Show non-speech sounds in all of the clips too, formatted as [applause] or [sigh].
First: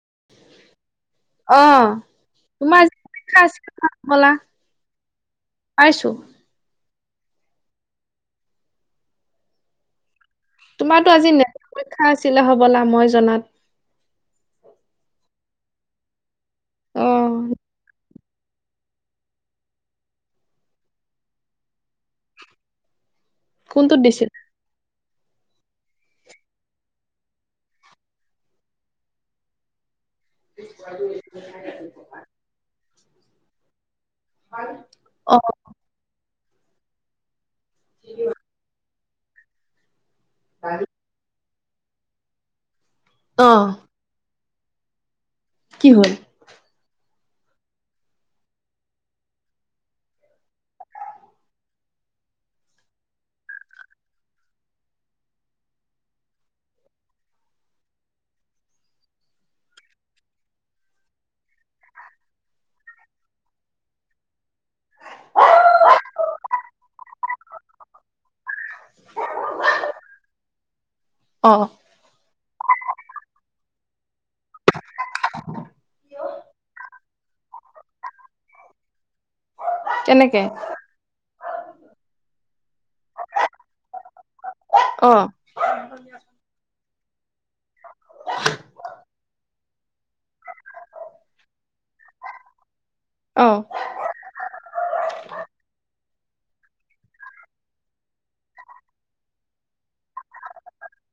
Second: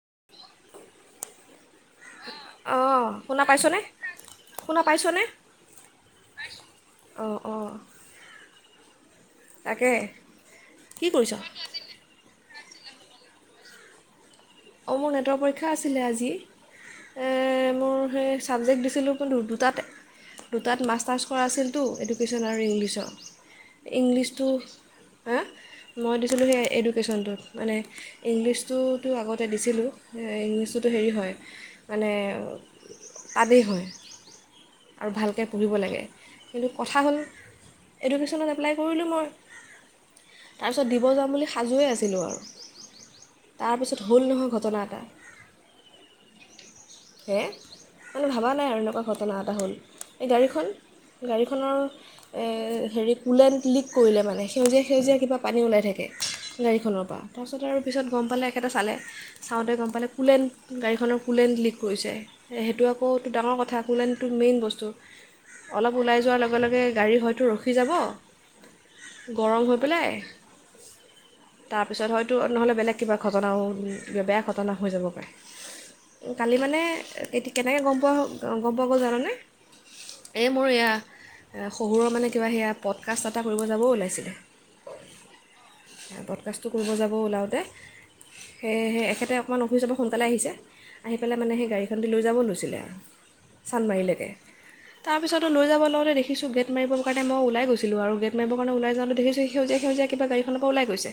[unintelligible] অ। তোমাৰ অঁ শুনা পাইছনে আলা [unintelligible] শুনা পাইছো। অ-অ তাকে। কি তোমাৰটো কৰিছ আজি নে পৰীক্ষা আছিলে হবলা মই জনাত। অঁ মোৰ নেটৰ পৰীক্ষা আছিলে আজি। অ', মোৰ সেই ছাবজেক্ট দিছিলোঁ, কিন্তু দুটাত দুটাত মাষ্টাৰ্ছ কৰা আছিলতো এডুকেশ্যন আৰু ইংলিছৰ। কোনটোত দিছিল? ইংলিছটো হা মই দিছিলোঁ, সেই এডুকেশ্যনটোত মানে ইংলিছটোতো আগতে দিছিলোঁ। ইংলিছটোতো হেৰি হয়, মানে আবেগ হয়। আৰু ভালকে অ', পঢ়িব লাগে। কিন্তু কথা হ'ল এডুকেশ্যনত এপ্লাই কৰিলো- তাৰপিছত দিব যাম বুলি সাজুৱে আছিলোঁ আৰু। অ। তাৰপিছত হল নহয় ঘটনা এটা। কি হল? হে মানে ভাবা নাই আৰু এনেকোৱা ঘটনা এটা হ'ল। এই গাড়ীখন গাড়ীখনৰ হেৰি কুলেণ্ট লিক কৰিলে মানে, সেউজীয়া সেউজীয়া কিবা পানী ওলাই থাকে। গাড়ীখনৰ পৰা। তাৰ পাছত আৰু পিছত গম পালে একেটা চালে। চাওঁতে গম পালে কুলেণ্ট গাড়ীখনৰ কুলেণ্ট লিক কৰিছে। সেইটো আকৌ ডাঙৰ কথা। মেইন বস্তু, অলপ ওলাই যোৱাৰ লগে লগে গাডী হয়টো ৰখি যাব গৰম হৈ পেলাই অ'। তাৰপিছত হয়তো নহ'লে বেলেগ কিবা ঘটনাও কিবা বেয়া ঘটনা হৈ যাব পাৰে। কালি মানে এ কেনেকৈ গম পোৱা গম পোৱা গ'ল জানানে? কেনেকে? এই মোৰ এয়া শহুৰৰ মানে কিবা সেয়া পডকাষ্ট এটা কৰিব যাবও ওলাইছিলো অ', পডকাষ্টটো কৰিব যাব ওলাওঁতে [unintelligible] সেয়ে এখেতে অকণমান অফিচৰ পৰা সোনকালে আহিছে, আহি পেলাই মানে সেই গাড়ীখন দি লৈ যাব লৈছিলে। অ', চানমাৰীলৈকে। তাৰপিছত লৈ যাব লগলে দেখিছোঁ গেট মাৰিব কাৰে মই ওলাই গৈছিলোঁ আৰু, গেট মাৰিবৰ কাৰণে ওলাই যাওঁতে দেখিছোঁ সেই সেউজীয়া সেউজীয়া কিবা গাড়ীখনৰ পৰা ওলাই গৈছে,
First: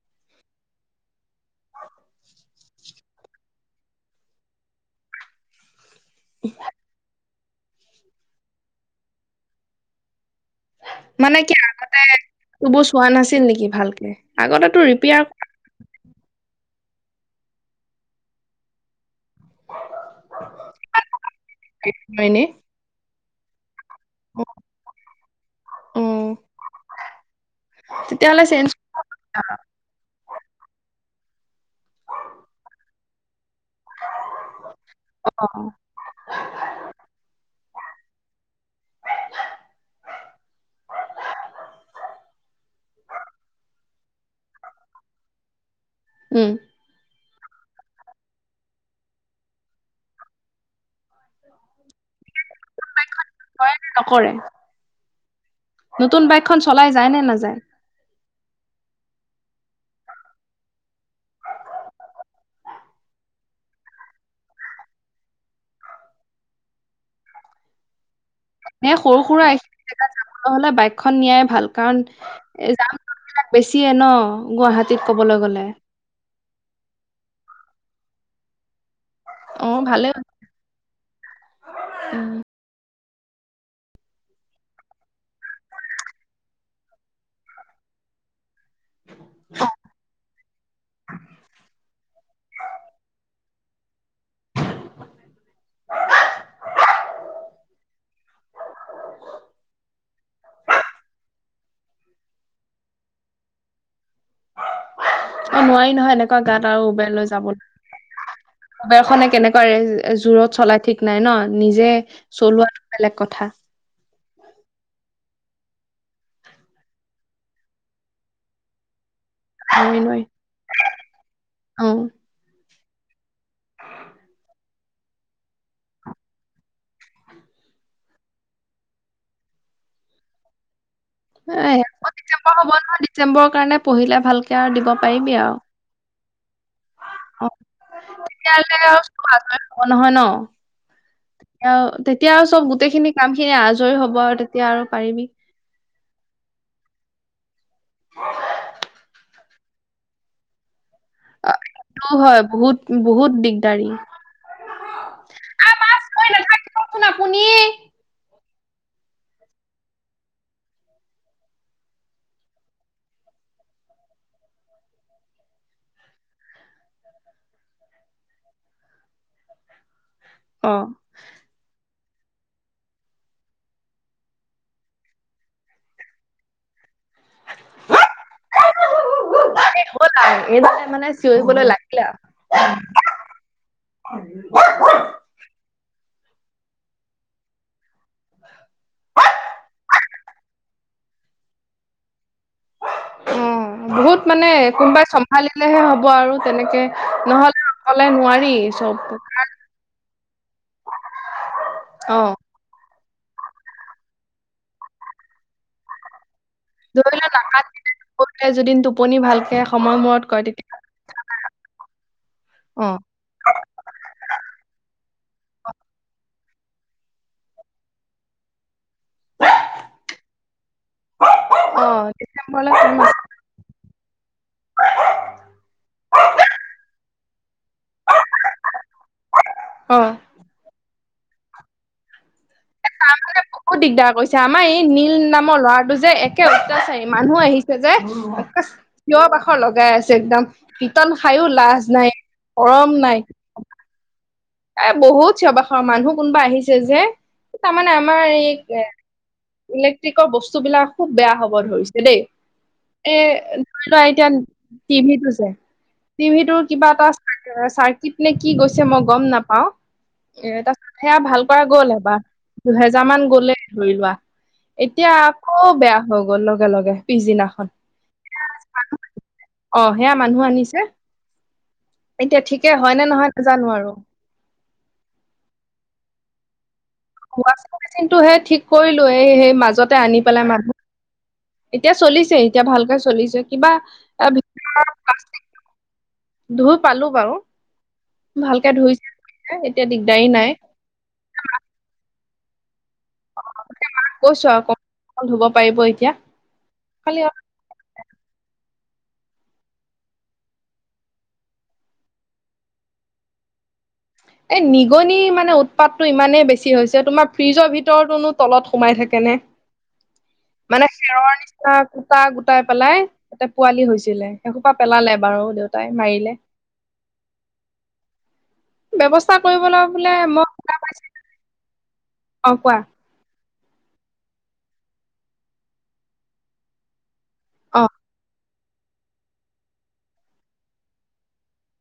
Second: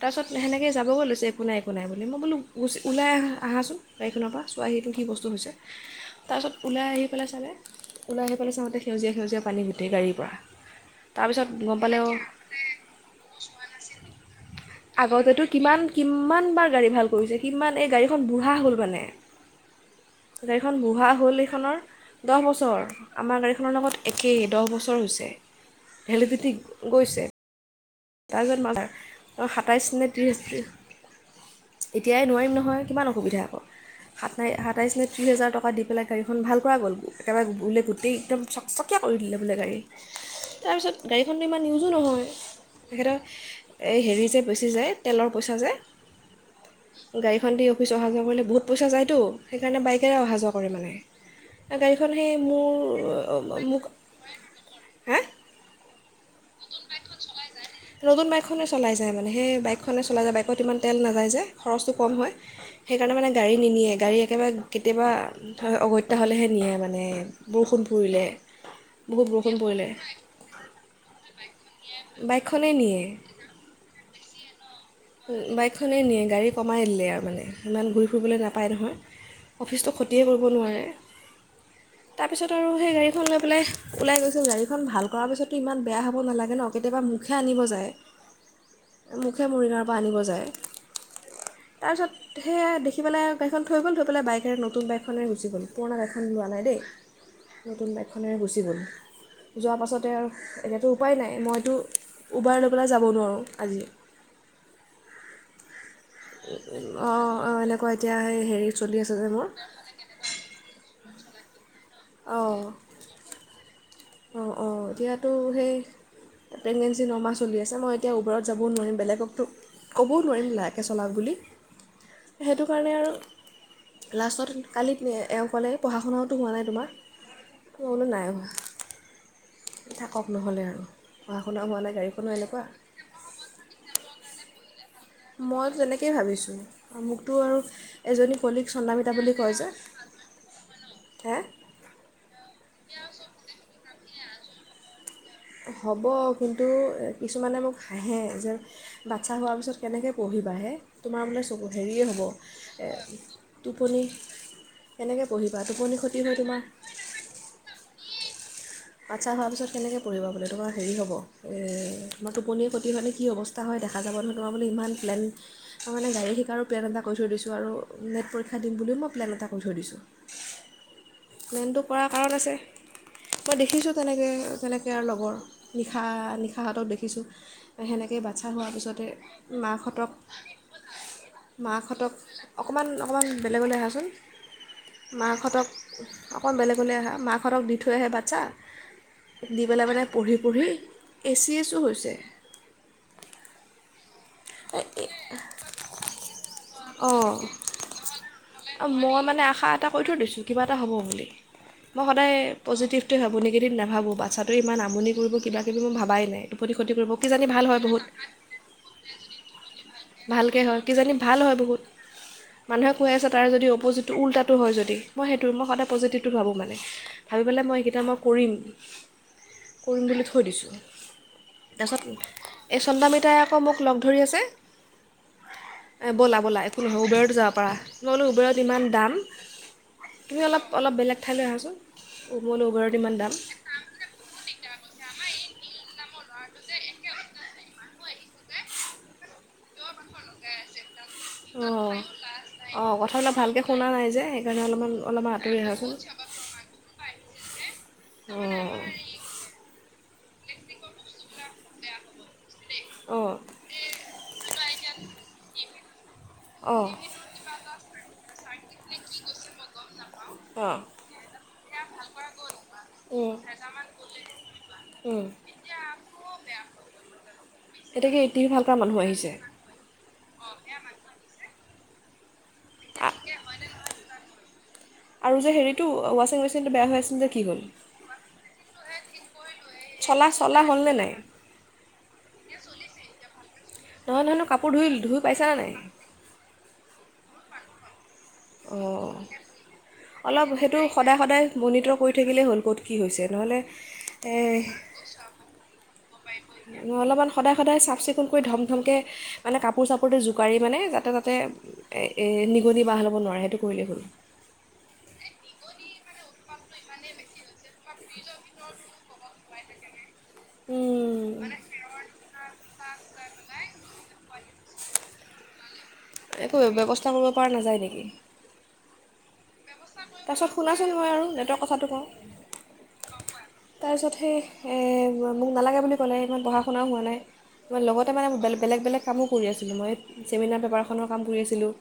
তাৰ পাছত সেনেকে যাবগৈ লৈছে একো নাই বনাই বুলি মই বোলো গ ওলাই আহা আহাচোন গাড়ীখনৰ পৰা চোৱা সেইটো কি বস্তু হৈছে তাৰপাছত ওলাই আহি পেলাই চালে ওলাই আহি পেলাই চাওঁতে সেউজীয়া সেউজীয়া পানী গোটেই গাড়ীৰ পৰা মানে তাৰপিছত কি গম পালে আগতে অঁ সেইবোৰ চোৱা নাছিল নেকি ভালকে, আগতে তো ৰিপেয়াৰ আগতেতো কৰা কিমান বাৰ গাড়ী ভাল কৰিছে কিমান এই গাড়ীখন বুঢ়া হ'ল মানে। গাড়ীখন বুঢ়া হ'ল সেইখনৰ হয় দহ এনেই, বছৰ আমাৰ গাড়ীখনৰ লগত একেই দহ বছৰ হৈছে অ', ভেলীডিটি গৈছে। তেতিয়াহ'লে তাৰপিছত চেঞ্জ মাল সাতাইছ নে ত্ৰিছ এতিয়াই নোৱাৰিম নহয় কিমান অসুবিধা আক সাতাই সাতাইছ নে ত্ৰিছ হাজাৰ কৰা, টকা দি পেলাই গাড়ীখন ভাল কৰা গ'ল একেবাৰে বোলে গোটেই একদম চকচকীয়া কৰি দিলে বোলে গাড়ী, তাৰপিছত গাড়ীখনতো ইমান ইউজো নহয় তেখেতৰ এই হেৰি যে বেচি যায় তেলৰ পইচা যে উম গাড়ীখন দি অফিচ অহা যোৱা কৰিলে বহুত পইচা যায়তো সেইকাৰণে বাইকেৰে অহা যোৱা কৰে মানে। গাড়ীখন সেই মোৰ কৰে মোক নে নকৰে? হা নতুন বাইকখন চলাই যায় নে নাযায়? নতুন বাইকখনে চলাই যায় মানে সেই বাইকখনে চলাই যায় বাইকত ইমান তেল নাযায় যে, খৰচটো কম হয়। সেইকাৰণে মানে গাড়ী নিনিয়ে গাড়ী একেবাৰে কেতিয়াবা অগত্যা হ'লেহে নিয়ে মানে বৰষুণ পৰিলে। এ সৰু বহুত সুৰা বৰষুণ পৰিলে জেগাত যাবলৈ হ'লে বাইকখন নিয়াই ভাল কাৰণ বাইকখনেই এ যাম নিয়ে বিলাক বেছিয়ে ন গুৱাহাটী বাইকখনেই নিয়ে গাড়ী কমাই দিলে আৰু মানে ইমান ঘূৰি ফুৰিবলৈ নাপায় নহয়। অ', অফিচটো ভালে খটীয়ে কৰিব নোৱাৰে, তাৰপিছত আৰু সেই গা খন লৈ পেলাই ওলাই গৈছিল গাড়ীখন ভাল কৰাৰ পিছতো ইমান বেয়া হ'ব নালাগে ন! কেতিয়াবা মোকহে আনিব যায়। [unintelligible] মোকহে মৰিগাঁৱৰ পৰা আনিব যায়, তাৰপিছত সে দেখি পেলাই গাড়ীখন থৈ গ'ল, থৈ পেলাই বাইকেৰে নতুন বাইক খনেৰে গুচি গল, পুৰণা গাড়ী খন লোৱা নাই দেই নতুন বাইকখনেৰে গুচি গ'ল, যোৱাৰ পাছতে আৰু এতিয়াতো উপায় নাই মইতো। উবাৰ লৈ পেলাই যাব নোৱাৰোঁ আজি। অ, নোৱাৰি নহয় এনেকুৱা গাঁৱত আৰু উবেৰ লৈ অঁ অঁ যাবলৈ, এনেকুৱা এতিয়া সেই হেৰি চলি উবেৰ আছে যে খনে মোৰ কেনেকুৱা জোৰত চলাই ঠিক নাই ন, নিজে অঁ চলোৱা বেলেগ কথা। অঁ অঁ এতিয়াতো সেই। প্ৰেগনেঞ্চি নমাহ চলি আছে, মই এতিয়া উবেৰত যাবও নোৱাৰিম বেলেগক। নোৱাৰি ক'বও নোৱাৰি নোৱাৰিম লাহেকে চলাওঁক্ বুলি, অ সেইটো কাৰণে আৰু। লাষ্টত কালিত এও ক'লে পঢ়া শুনাও তো হোৱা নাই তোমাৰ। মই বোলো নাই হোৱা। থাকক নহ'লে আৰু। পঢ়া শুনা হোৱা নাই আকৌ গাড়ীখনো ডিচেম্বৰ এনেকুৱা হ'ব নহয়, ডিচেম্বৰৰ কাৰণে পঢ়িলে ভালকে আৰু দিব। পাৰিবি আৰু মই তেনেকেই ভাবিছোঁ, মোকতো অ আৰু এজনী কলিগ তেতিয়াহলে আৰু চন্দামিতা চব বুলি কয় আজৰি যে হব নহয় ন, হে তেতিয়া আৰু চব। গোটেইখিনি কাম খিনি আজৰি হ'ব আৰু তেতিয়া আৰু পাৰিবি হ'ব কিন্তু কিছুমানে মোক হাঁহে যে বাচ্ছা হোৱাৰ পিছত কেনেকৈ পঢ়ি অ এইটো হয় বহুত বহুত দিগদাৰী টো। এনেকৈ পঢ়িবা টোপনি ক্ষতি হয় তোমাৰ। নাথাকিবচোন আপুনি বাচ্ছা হোৱাৰ পিছত কেনেকৈ পৰিবা বোলে তোমাৰ হেৰি হ'ব এই আমাৰ টোপনিৰ প্ৰতি মানে কি অৱস্থা হয়। দেখা যাব নহয় তোমাৰো ই প্লেন তাৰানে গাড়ী শিকাৰো প্লেন এটা ক কৰি থৈ দিছোঁ আৰু নেটৰীক্ষ দি বুলো মই প্লেন এটা কৰি থৈছোঁ। অঁ। কৰাৰ কাৰণ আছে। মই দেখিছোঁ তেনেকৈ কেনেকৈ আৰু লগৰ নিশা নিশাহাতক দে শিকিছোঁ সেনেকেই বাচ্ছা হোৱাৰ পিছতে এ হ'ল মাকহঁতক আৰু এইবাৰ মানে চিঞৰিবলৈ লাগিলে আৰু মাহহঁতক অকণমান অকণমান বেলেগলৈ আহাচোন মহঁতক অকণ বেলেগ বলে আহা মাহৰক দি থৈ আহে। আচ্ছা দি পেলাই মানে পঢ়ি পঢ়ি এ চি এছো হৈছে। অ বহুত মানে কোনবাই চম্ভালিলেহে হ'ব আৰু তেনেকে নহ'লে অকলে। নোৱাৰি অ, চব মই মানে আশা এটা কৰি থৈ দিছো কিবা এটা হ'ব বুলি মই সদায়। অ' টোৱে ভাবো নিগেটিভ নাভাবো, বাচ্ছাটো ই আমনি কৰি কিবা কিবি মই ভাবাই নাই পতি ক্ষতি কৰিব ধৰি লোৱা কিজানি ভাল হয় নাকান্দিলে বহুত, নকৰিলে যদি টোপনি ভালকে সময় মূৰত কয় ভালকে তেতিয়া হয় কিজানি ভাল হয় বহুত। মানুহে অ' কয় আছে তাৰ যদি অপজিতটো উল্টো হয় যদি মই সেইটো মই সদায় পজিটিভটো ভাবোঁ মানে, ভাবি পেলাই মই এইকেইটা মই কৰিম। কৰিম বুলি থৈ দিছোঁ, তাৰপিছত অ' ডিচেম্বৰলৈ এই টাইম আছে চন্দামিতাই আকৌ মোক লগ ধৰি আছে ব'লা ব'লা এইটো ন উবেৰত যাওঁ। পৰা নহ ব'লো উবেৰত ইমান দাম অ' তুমি অলপ অলপ বেলেগ ঠাইলৈ আহাচোন। মই বোলো উবেৰত ইমান তাৰ দাম মানে বহুত দিগদাৰ কৰিছে, আমাৰ এই নীল নামৰ ল'ৰাটো যে। একে অত্যাচাৰী মানুহ আহিছে যে, একে তিয় বাখৰ লগাই আছে একদম খায়ো অ লাজ নাই অ, শৰম নাই কথাবিলাক ভালকে শুনা নাই যে। সেইকাৰণে এ অলপমান অলপমান বহুত আঁতৰি চিবাখৰ আহাচোন মানুহো কোনোবা আহিছে যে তাৰমানে আমাৰ এই অঁ এ। [unintelligible] বস্তু বিলাক খুব বেয়া হ'ব ধৰিছে দেই, এ ধৰি লোৱা এতিয়া। টিভি টো যে, টিভি অঁ কিবা এটা চাৰ্কিট নে কি গৈছে মই গম নাপ নাপাওঁ। এ, তাৰছত সে আৰু ভাল কৰা গ'ল এবাৰ দুহেজাৰ মান অঁ গলেই ধৰি লোৱা এতিয়া অঁ আকৌ বেয়া হৈ গ'ল লগে লগে পিছদিনাখন এতিয়াকে টি ভি ভাল কৰা মানুহ আহিছে অ সেয়া মানুহ আনিছে। এতিয়া ঠিকেই হয় নে নহয় নাজানো আৰু। আৰু যে হেৰিতটো ৱাচিং মেচিনটো বেয়া হৈ আছিল যে কি হ'ল ৱাচিং মেচিনটোহে ঠিক কৰিলো এই সেই মাজতে আনি চলা পেলাই চলা মানুহ। হ'লনে নাই [unintelligible] এতিয়া চলিছে এতিয়া ভালকে চলিছে কিবা নহয় এ নহয় নহয় কাপোৰ ধুই ধুই পাইছানে [unintelligible] নাই ধুই পালো বাৰু ভালকে অ ধুই এতিয়া দিগদাৰি অ নাই সেইটো সদায় সদায় [unintelligible] থে হ'ল ক'ত কি হৈছে নহ'লে? কৈছো আৰু কম ধুব পাৰিব [unintelligible] এতিয়া খালি অলপমান সদায় সদায় চাফ চিকুণ কৰি ধম প্ৰথমকৈ মানে কাপোৰ চাপোৰটো জোকাৰি মানে যাতে তাতে নিগনি বাহ হ'ব নোৱাৰে সেইটো [unintelligible] কৰিলে হল। [unintelligible] এই নিগনি মানে উৎপাতটো ইমানেই বেছি হৈছে তোমাৰ ফ্ৰিজৰ ভিতৰতোনো তলত সোমাই থাকে। কেনে মানে খেৰৰ নিচিনা গোটা গোটাই [unintelligible] পেলাই ততে পোৱালি হৈছিলে সেইসোপা পেলালে বাৰু দেউতা একো ব্যৱস্থা কৰিব পৰা নাযায় নেকি? ব্যৱস্থা কৰিবলৈ বোলে মই তাৰপিছত শুনাচোন মই আৰু নেটৰ কথাটো কওঁ [unintelligible] অ কোৱা তাৰপিছত সেই মোক নালাগে বুলি ক'লে ইমান পঢ়া শুনাও হোৱা নাই [unintelligible] ম অ লগতে মানে মোবাইল বেলেগ বেলেগ কামো কৰি আছিলোঁ মই চেমিনাৰ পেপাৰখনৰ কাম কৰি আছিলোঁ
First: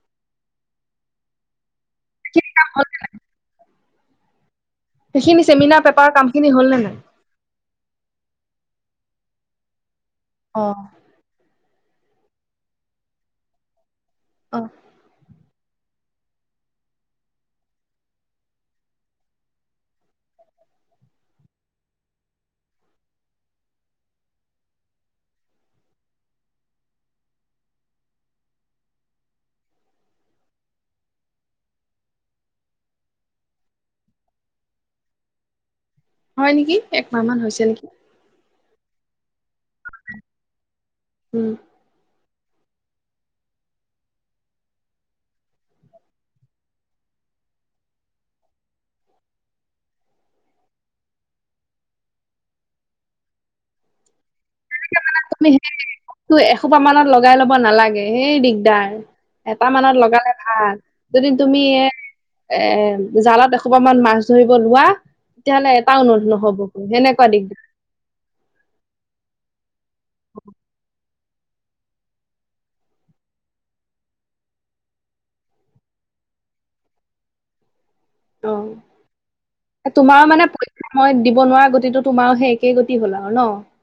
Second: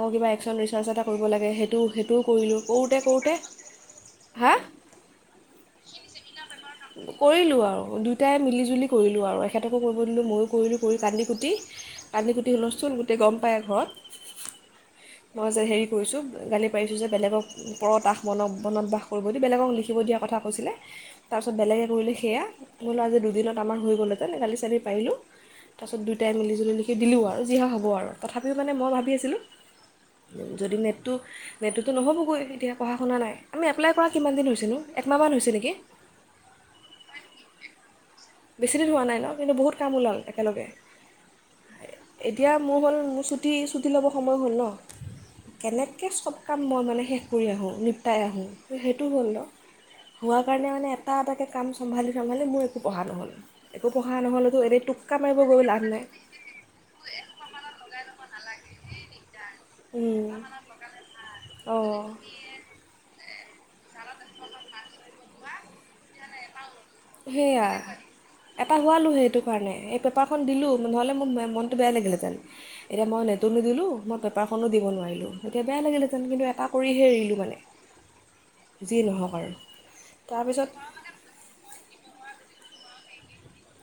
আক কিব এক্সন ৰিচাৰছ এটা কৰিব লাগ [unintelligible] লে সেইটো সেইটো কৰিলোঁ কৰোঁতে কৰোঁতে হা [unintelligible] সেইখিনি চেমিনাৰ পেপাৰৰ কামখিনি হ'ল নে নাই ইজিলি কৰিলোঁ আৰু এখেতকো কৰিব দিলোঁ মইয়ো অ কৰিলোঁ কৰি কান্দি কুটি কান্দি কুটি শুলচষ্টুল গোটেই গম পায় ঘৰত [unintelligible] অ মই যে হেৰি কৰিছোঁ গালি পাৰিছোঁ যে বেলেগক [unintelligible] ওচৰত আস মন মনত বাস কৰিব দি বেলেগক লিখিব দিয়াৰ কথা কৈছিলে তাৰপিছত বেলেগে কৰিল সেয়া [unintelligible] বোলো আজি দুদিনত আমাৰ হৈ গ'ল হেঁতেন কালি চালি পাৰিলোঁ [unintelligible] তাৰপিছত দুইটাই মিলিজুলি নেকি দিলোঁ আৰু যিহে হ'ব আৰু তথাপিও মানে মই ভাবি আছিলোঁ যদি নেটটো নেটটোতো নহ'বগৈ এতিয়া পঢ়া শুনা নাই আমি এপ্লাই কৰা কিমান দিন হৈছিলোঁ একমাহমান হৈছে নেকি [unintelligible] হয় নেকি একমাহমান হৈছে নেকি বেছি দিন হোৱা নাই ন কিন্তু বহুত কাম ওলাল একেলগে উম এতিয়া মোৰ হ'ল মোৰ ছুটি ছুটি ল'ব সময় হ'ল ন কেনেকৈ চব কাম মই মানে শেষ কৰি আহোঁ নিপটাই আহোঁ সেইটো হ'ল ন [unintelligible] হোৱা কাৰণে মানে এটা এটাকে কাম চম্ভালি চম্ভালি মোৰ একো পঢ়া নহ'ল একো পঢ়া নহ'ল তুমি সেই বস এখোপা মানত লগাই লব নালাগে সেই দিগদাৰ [unintelligible] এটা মানত লগালে ভাল যদি তুমি এ অঁ এ জালত [unintelligible] এখোপা মান মাছ ধৰিব লোৱা তেতিয়াহলে এটাও নোধ নহব [unintelligible] সেয়া দিগদাৰ এটা হোৱালো সেইটো কাৰণে পেপাৰখন দিলোঁ নহ'লে মোৰ মনটো বে লাগিলেতেন এতিয়া মই নেটো নিদিলোঁ মই পেপাৰখনো দিব নোৱাৰোঁ [unintelligible] তেতিয়া বেয়া লাগিলেঁতেন কিন্তু এটা কৰিহে এৰিলোঁ মানে যি নহওক আৰু অ তোমাৰো মানে তাৰপিছত পইচা মই দিব নোৱাৰা গতিটো [unintelligible] তোমাৰ সে একেই গতি হ'ল আও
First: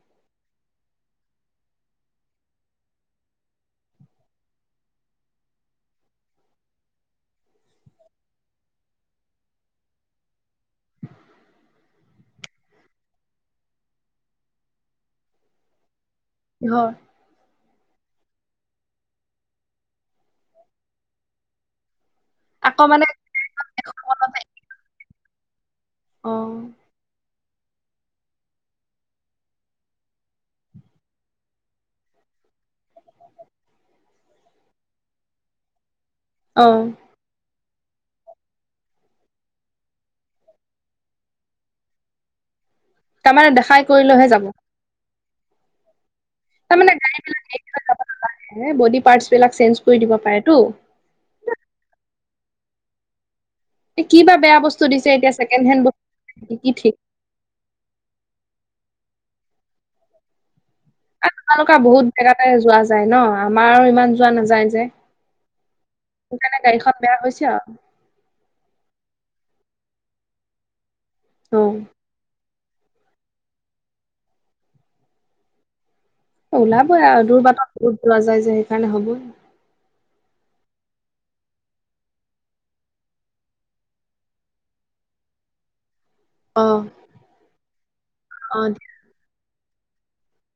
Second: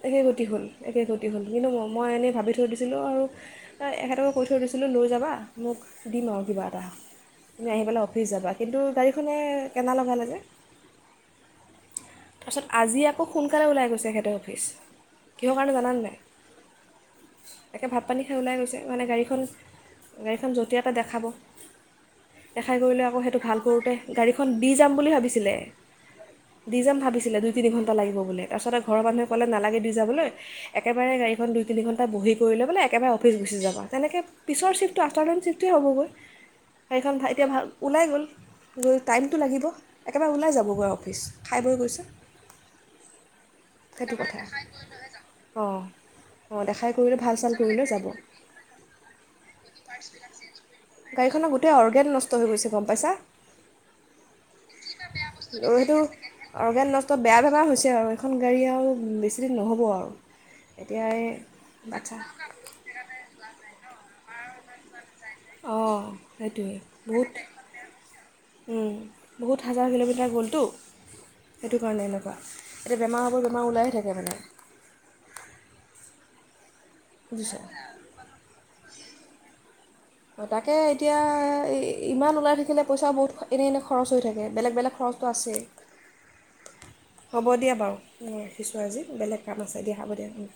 একেই গতি হ'ল একেই গতি হ'ল কিন্তু ম মই এনেই ভাবি থৈ দিছিলোঁ আৰু এখেতকো কৈ থৈ দিছিলোঁ লৈ যাবা মোক [unintelligible] দিম আৰু কিবা এটা তুমি আহি পেলাই অফিচ যাবা কিন্তু গাড়ীখনে কেনালগালে যে [unintelligible] তাৰপিছত আজি আকৌ সোনকালে ওলাই গৈছে এখেতেৰ অফিচ কিহৰ কাৰণে নাজিনো [unintelligible] নাই হয় একে ভাত পানী খাই ওলাই গৈছে মানে গাড়ীখন গাড়ীখন যটীয়াতে দেখাব [unintelligible] দেখাই কৰিলে আকৌ সেইটো ভাল কৰোঁতে গাড়ীখন দি যাম বুলি ভাবিছিলে [unintelligible] অ দি যাম ভাবিছিলে দুই তিনিণ্টা লাগিব বুলি তাৰপাছতে ঘৰৰ মানুহে কলে নালাগে দি যাবলে একেবাৰে গাড়ীখন নিজে তিনিণ্টা বহি কৰিলে একেবাৰে অফিচ গুচি যাবা তেনেকে পিছৰ চিফটো আফ্টানোন চিফটেই হ'বগৈ অ সেইখন ঠাইতে ভাল ওলাই গ'ল গৈ টাইমটো লাগিব একেবাৰে ওলাই যাব গৈ অফিচ খাই বৈ গৈছে তাৰমানে দেখাই সেইটো কৰিলৈ হে কথা যাব। অঁ অঁ দেখাই তাৰমানে কৰিলে ভাল চাল গাড়ীবিলাকৰ এৰি কৰিলে থৈ যাব নেলাগে যে বডী পাৰ্টচ বিলাক চেঞ্জ কৰি দিব পাৰে টো গাড়ীখনৰ গোটেই অৰ্গেন নষ্ট হৈ গৈছে গম পাইছা কিবা বেয়া বস্তু দিছে এতিয়া ছেকেণ্ড হেণ্ড সেইটো বস্তু- কি ঠিক অৰ্গেন নষ্ট বেয়া বেমাৰ হৈছে আৰু এইখন গাড়ী আও বেছিদিন নহ'ব আও এ তোমালোকে বহুত জেগাতে যোৱা যায় ন আমাৰ ইমান যোৱা নাযায় যে। অঁ সেইকাৰণে সেইটোৱে গাড়ীখন বেয়া বহুত হৈছে আৰু উম বহুত- হাজাৰ কিলোমিটাৰ গ'লটো অ সেইটো কাৰণে এনেকুৱা। এতিয়া বেমাৰ হব বেমাৰ ওলায়ে থাকে মানে- ওলাবই আৰু দূৰ বুজিছে বাটত বহুত যোৱা যায় যে সেইকাৰণে হ'বই। তাকে এতিয়া ইমান ওলাই থাকিলে পইচা বহুত এনেই এনে খৰচ হৈ থাকে বেলেগ বেলেগ খৰ চতো আছেই অ হ'ব দিয়া বাৰু অ ৰাখিছোঁ আজি বেলেগ কাম আছে। হ'ব দিয়া হ'ব দিয়া উম